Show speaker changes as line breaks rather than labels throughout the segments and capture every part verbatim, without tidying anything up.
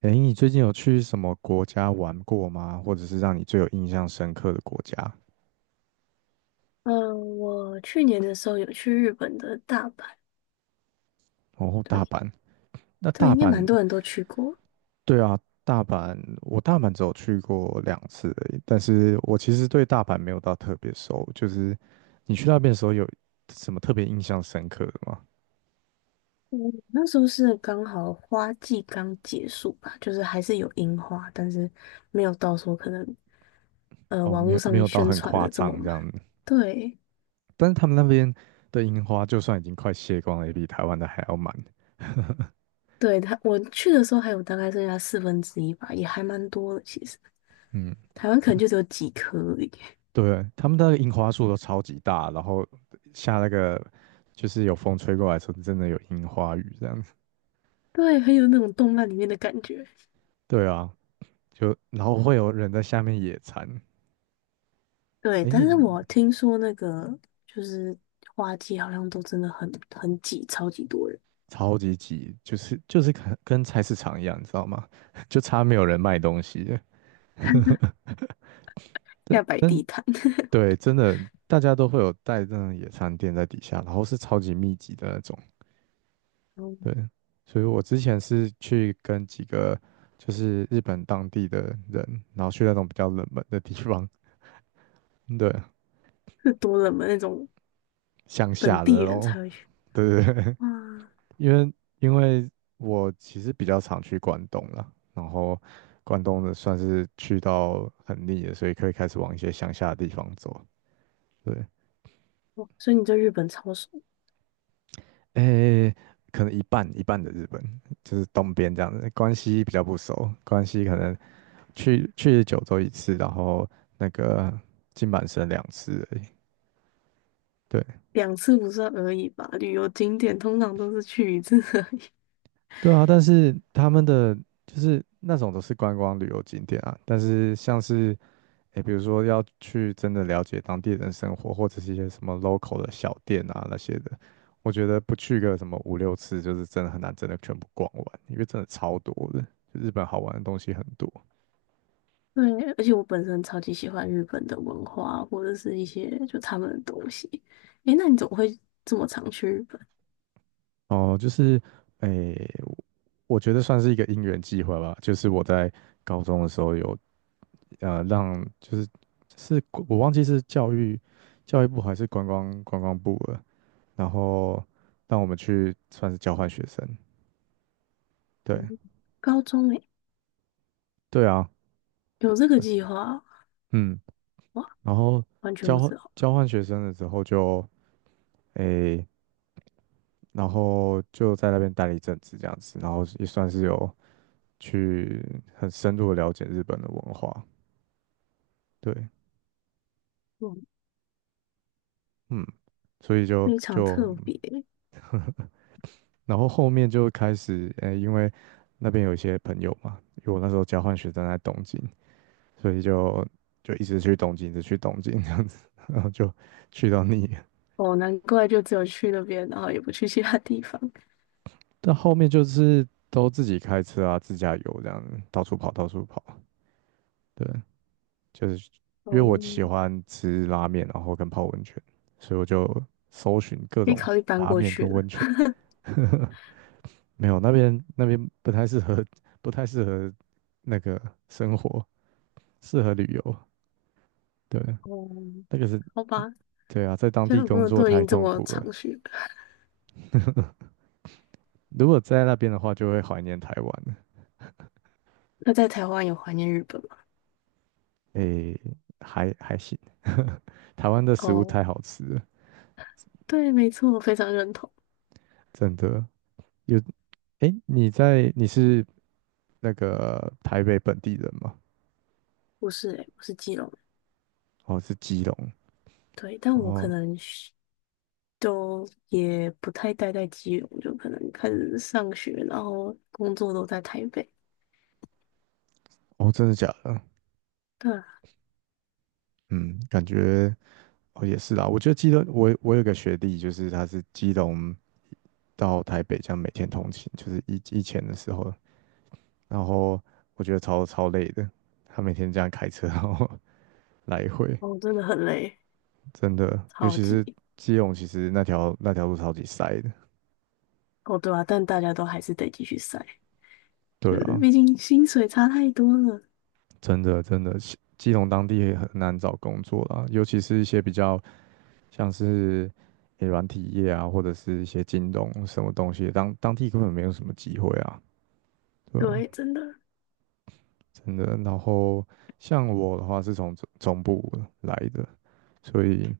诶，你最近有去什么国家玩过吗？或者是让你最有印象深刻的国家？
嗯，我去年的时候有去日本的大阪。
哦，大
对
阪。那
对，
大
应该蛮
阪，
多人都去过。
对啊，大阪，我大阪只有去过两次而已，但是我其实对大阪没有到特别熟。就是你去那边的时候有什么特别印象深刻的吗？
嗯，那时候是刚好花季刚结束吧，就是还是有樱花，但是没有到时候可能呃
哦，
网
没
络
有，
上
没
面
有到
宣
很
传
夸
的这么
张这
满。
样子。
对
但是他们那边的樱花，就算已经快谢光了，也比台湾的还要满。
对，他我去的时候还有大概剩下四分之一吧，也还蛮多的。其实
嗯，
台湾可能就只有几颗而已。
对，他们的樱花树都超级大，然后下那个就是有风吹过来的时候，真的有樱花雨这样子。
对，很有那种动漫里面的感觉。
对啊，就然后会有人在下面野餐。
对，
哎，
但是
你
我听说那个就是花季，好像都真的很很挤，超级多人，
超级挤，就是就是跟跟菜市场一样，你知道吗？就差没有人卖东西了。但
要摆地
但
摊。
对，真的大家都会有带那种野餐垫在底下，然后是超级密集的那种。
嗯，
对，所以我之前是去跟几个就是日本当地的人，然后去那种比较冷门的地方，对，
是多冷门那种
乡
本
下的
地
那
人
种，
才会去。
对对对，
哇，
因为因为我其实比较常去关东了，然后关东的算是去到很腻了，所以可以开始往一些乡下的地方走，对，
哇所以你对日本超熟。
诶，可能一半一半的日本，就是东边这样子，关西比较不熟，关西可能去去九州一次，然后那个金板神两次而已。对
两次不算而已吧？旅游景点通常都是去一次而已。
对啊，但是他们的就是那种都是观光旅游景点啊，但是像是诶，比如说要去真的了解当地人生活，或者是一些什么 local 的小店啊那些的，我觉得不去个什么五六次，就是真的很难真的全部逛完，因为真的超多的，就日本好玩的东西很多。
对，而且我本身超级喜欢日本的文化，或者是一些就他们的东西。诶，那你怎么会这么常去日本？
哦，就是诶，我觉得算是一个因缘际会吧，就是我在高中的时候有呃让就是是我忘记是教育教育部还是观光观光部了，然后让我们去算是交换学生，对
嗯，高中诶，
对啊，
有这个计划？
嗯，
哇，
然后
完全
交
不
换
知道。
交换学生的时候就诶，然后就在那边待了一阵子这样子，然后也算是有去很深入的了解日本的文化，对，嗯，所以就
非常
就
特别。
然后后面就开始，呃、因为那边有一些朋友嘛，因为我那时候交换学生在东京，所以就就一直去东京，一直去东京这样子，然后就去到腻了。
哦，难怪就只有去那边，然后也不去其他地方。
但后面就是都自己开车啊，自驾游这样子，到处跑，到处跑。对，就是
哦，
因为我喜欢吃拉面，然后跟泡温泉，所以我就搜寻各
可以
种
考虑搬
拉
过
面
去
跟
了。
温泉。没有，那边那边不太适合，不太适合那个生活。适合旅游，对，
哦，
那个是，
好吧，
对啊，在当
现
地
在我朋
工
友
作
都已
太
经这
痛
么
苦
长
了。
去了，
如果在那边的话，就会怀念台湾了。
那在台湾有怀念日本吗？
诶，还还行，台湾的食物
哦，
太好吃了，
对，没错，我非常认同。
真的。有，诶，你在，你是那个台北本地人吗？
不是诶、我是基隆人。
哦，是基隆。
对，但我可
哦，
能是都也不太待在基隆，就可能开始上学，然后工作都在台北。
哦，真的假的？
对啊。
嗯，感觉哦也是啦。我觉得基隆，我我有个学弟，就是他是基隆到台北这样每天通勤，就是以以前的时候，然后我觉得超超累的，他每天这样开车然后 来回，
哦，真的很累，
真的，尤
超
其是
级。
基隆，其实那条那条路超级塞的。
哦，对啊，但大家都还是得继续晒。
对
就是
啊，
毕竟薪水差太多了。
真的真的，基基隆当地也很难找工作啦，尤其是一些比较像是诶软体业啊，或者是一些京东什么东西，当当地根本没有什么机会啊，对啊，
对，真的。
真的。然后像我的话是从总中部来的，所以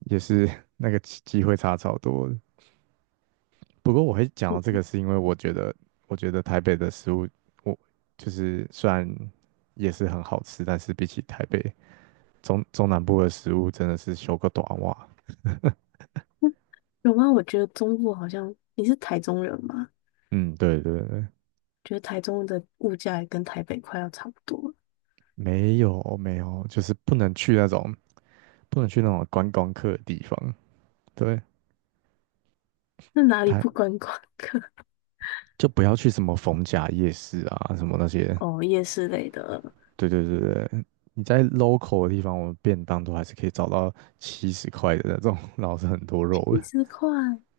也是 那个机机会差超多不过我会讲到这个，是因为我觉得，我觉得台北的食物，我就是虽然也是很好吃，但是比起台北中中南部的食物，真的是修个短袜。
有吗？我觉得中部好像你是台中人吗？
嗯，对对对，
觉得台中的物价也跟台北快要差不多了。
没有没有，就是不能去那种不能去那种观光客的地方。对，
那哪里不
台
观光客？
就不要去什么逢甲夜市啊，什么那 些。
哦，夜市类的。
对对对对，你在 local 的地方，我们便当都还是可以找到七十块的那种，然后是很多肉
七
的，
十块，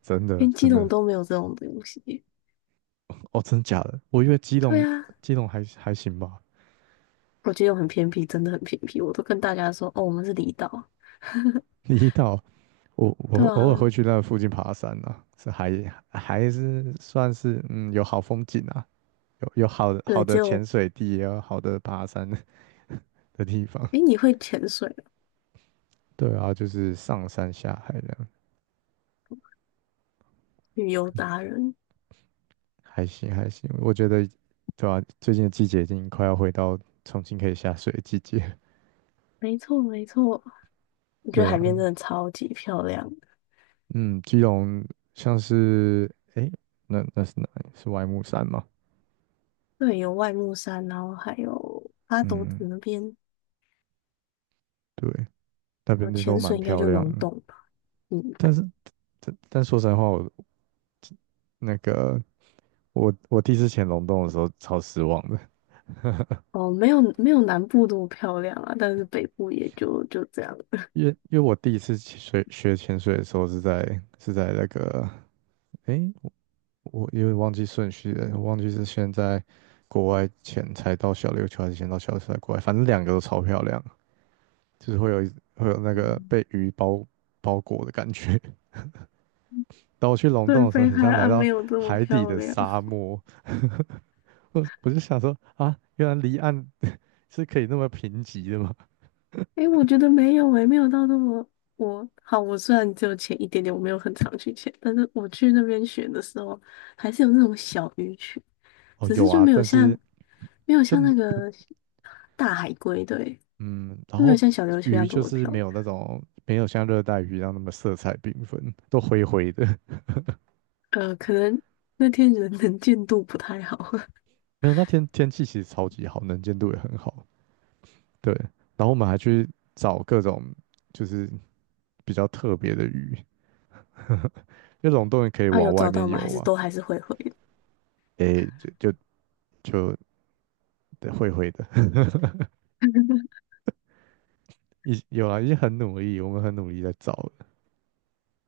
真的
连基
真的。
隆都没有这种东西。
哦，真假的？我以为基
对
隆
啊，
基隆还还行吧，
我基隆很偏僻，真的很偏僻。我都跟大家说，哦，我们是离岛。
离岛我我
对
偶尔
啊。
会去那附近爬山啊，是还还是算是嗯有好风景啊，有有好的好
对，
的潜
就，
水地啊，也有好的爬山的 地方。
诶，你会潜水哦，
对啊，就是上山下海这样，
旅游达人。
还行还行。我觉得对啊，最近的季节已经快要回到重新可以下水的季节。
没错没错，我觉得
对啊，
海边真的超级漂亮。
嗯，基隆像是诶，那那是哪里？是外木山吗？
对，有外木山，然后还有阿斗子
嗯，
那边。
对。那
呃，
边的都
潜
蛮
水应该
漂
就
亮
龙
的。
洞吧。嗯，
但是，但但说实在话，我那个我我第一次潜龙洞的时候超失望的，
哦，没有没有南部那么漂亮啊，但是北部也就就这样。
因为因为我第一次去水学潜水的时候是在是在那个，诶，我我有点忘记顺序了，我忘记是先在国外潜才到小琉球，还是先到小琉球再国外，反正两个都超漂亮，就是会有一会有那个
嗯，
被鱼包包裹的感觉。当我去 龙
对，
洞的时候，
北
很
海
像来
岸
到
没有这么
海底
漂
的
亮。
沙漠。我我就想说啊，原来离岸是可以那么贫瘠的吗？
诶，我觉得没有诶，没有到那么我好。我虽然只有潜一点点，我没有很常去潜，但是我去那边学的时候，还是有那种小鱼群，
哦，
只
有
是就
啊，
没有
但
像
是
没有
就
像
没
那个大海龟，对，
嗯，然
就没有
后
像小琉球一
鱼
样这
就
么
是
漂
没
亮。
有那种没有像热带鱼一样那么色彩缤纷，都灰灰的。
呃，可能那天人能见 度不太好。
没有，那天天气其实超级好，能见度也很好。对，然后我们还去找各种就是比较特别的鱼，因为龙洞也可以
啊，
往
有
外
找
面
到吗？
游
还是
嘛。
都还是会回的。
诶，就就就对灰灰的，已有啊，已经很努力，我们很努力在找了。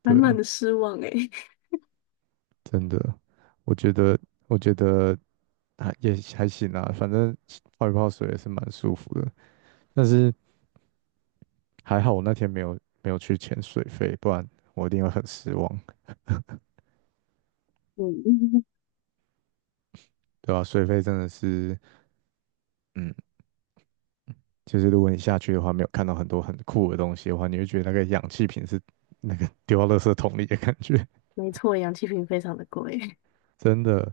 满
对
满
啊。
的失望诶、
真的，我觉得，我觉得还也还行啦，反正泡一泡水也是蛮舒服的。但是还好我那天没有没有去潜水费，不然我一定会很失望，
嗯，
对吧、水费真的是，嗯，就是如果你下去的话，没有看到很多很酷的东西的话，你会觉得那个氧气瓶是那个丢到垃圾桶里的感觉，
没错，氧气瓶非常的贵。
真的。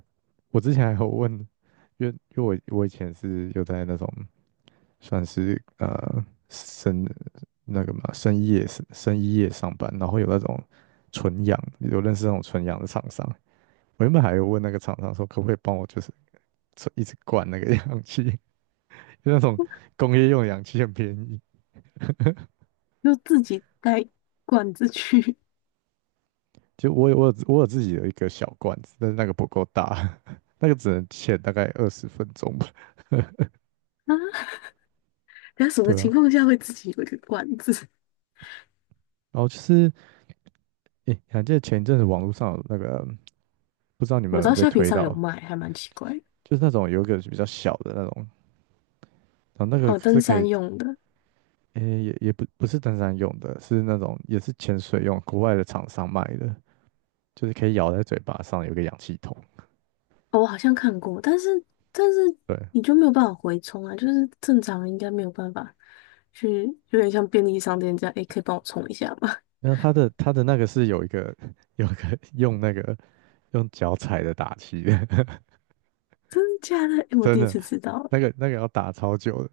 我之前还有问，因为因为我我以前是有在那种。算是呃深那个嘛深夜深夜上班，然后有那种纯阳，有认识那种纯氧的厂商。我原本还有问那个厂商说，可不可以帮我就是一直灌那个 氧气，就那种工业用氧气很便宜。
就自己带罐子去。
就我有我有我有自己的一个小罐子，但是那个不够大，那个只能潜大概二十分钟吧，
啊。那什么
对啊。
情况下会自己有一个罐子？
然后就是，诶，你还记得前一阵子网络上有那个，不知道你
我
们有
知
没
道
有被
虾皮
推
上有
到，
卖，还蛮奇怪的。
就是那种有一个比较小的那种。然后那个
哦，
是
登
可以，
山用的。
诶、也也不不是登山用的，是那种也是潜水用，国外的厂商卖的，就是可以咬在嘴巴上，有个氧气筒。
哦，我好像看过，但是但是
对，
你就没有办法回充啊，就是正常人应该没有办法去，有点像便利商店这样，诶、可以帮我充一下吗？
那它的它的那个是有一个 有一个 用那个用脚踩的打气的，
真的假的？诶，我
真
第一
的，
次知道
那
诶。
个那个要打超久的，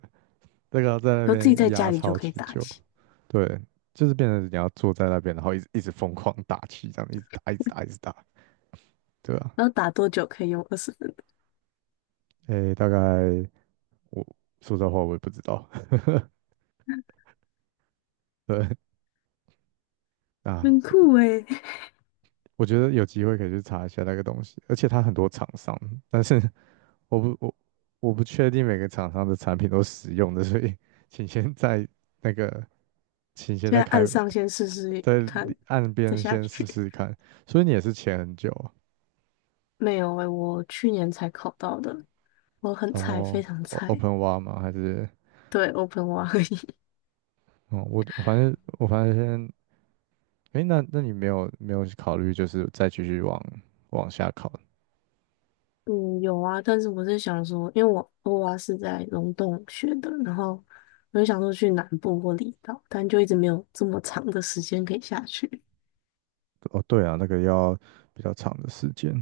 那个要在那
然后自己
边
在家
压
里就
超
可以
级
打
久。
气，
对，就是变成你要坐在那边，然后一直一直疯狂打气，这样一直打，一直打，一直打，对吧、
然后打多久可以用二十分。
诶、大概我说实话我也不知道，对。啊，
很酷哎！
我觉得有机会可以去查一下那个东西，而且它很多厂商，但是我不我我不确定每个厂商的产品都使用的，所以 请先在那个，请先
现
在
在按
开
上先试试
在里
看，
岸
再
边
下
先试
去。
试看。所以你也是潜很久啊，
没有哎，我去年才考到的，我很
然
菜，
后
非常
o- p
菜。
e n w a e 吗？还是
对，O pen 蛙而已。
哦，我反正我反正先，诶，那那你没有没有考虑就是再继续往往下考？
嗯，有啊，但是我是想说，因为我欧蛙是在龙洞学的，然后我就想说去南部或离岛，但就一直没有这么长的时间可以下去。
哦，对啊，那个要比较长的时间，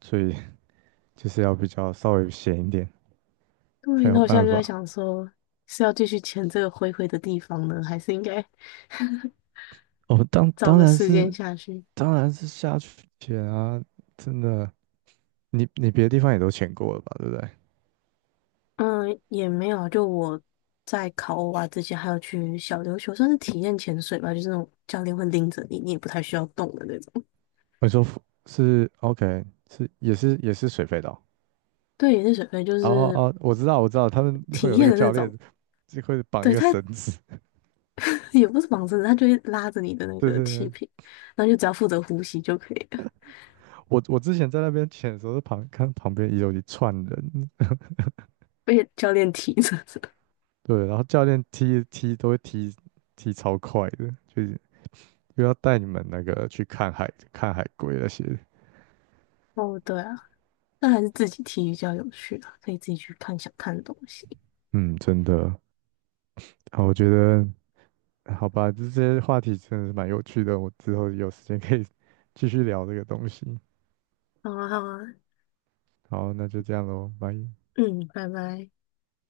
所以 就是要比较稍微闲一点。才
对，
有
那我现在
办
就在
法。
想说，是要继续潜这个灰灰的地方呢，还是应该
哦，当
找
当
个
然
时间
是
下去？
当然是下去潜啊，真的，你你别的地方也都潜过了吧，对不对？
嗯，也没有啊，就我在考欧啊之前，还有去小琉球，算是体验潜水吧，就是那种教练会拎着你，你也不太需要动的那种。
我说浮是 OK，是也是也是水肺岛。
对，也是水肺就
哦
是
哦，我知道我知道，他们会
体
有那
验
个
的那
教练
种。
就会绑一
对，
个
他
绳子。
也不是绑绳的，他就会拉着你的那
对
个
对
气
对，
瓶，然后就只要负责呼吸就可以了，
我我之前在那边潜的时候，旁看旁边也有一串人，
被教练提着。
对，然后教练踢踢都会踢踢超快的，就是又要带你们那个去看海看海龟那些。
哦，对啊，那还是自己踢比较有趣啊，可以自己去看想看的东西。
嗯，真的。好，我觉得好吧，这些话题真的是蛮有趣的，我之后有时间可以 继续聊这个东西。
好啊，好啊，
好，那就这样喽，拜。
嗯，拜拜。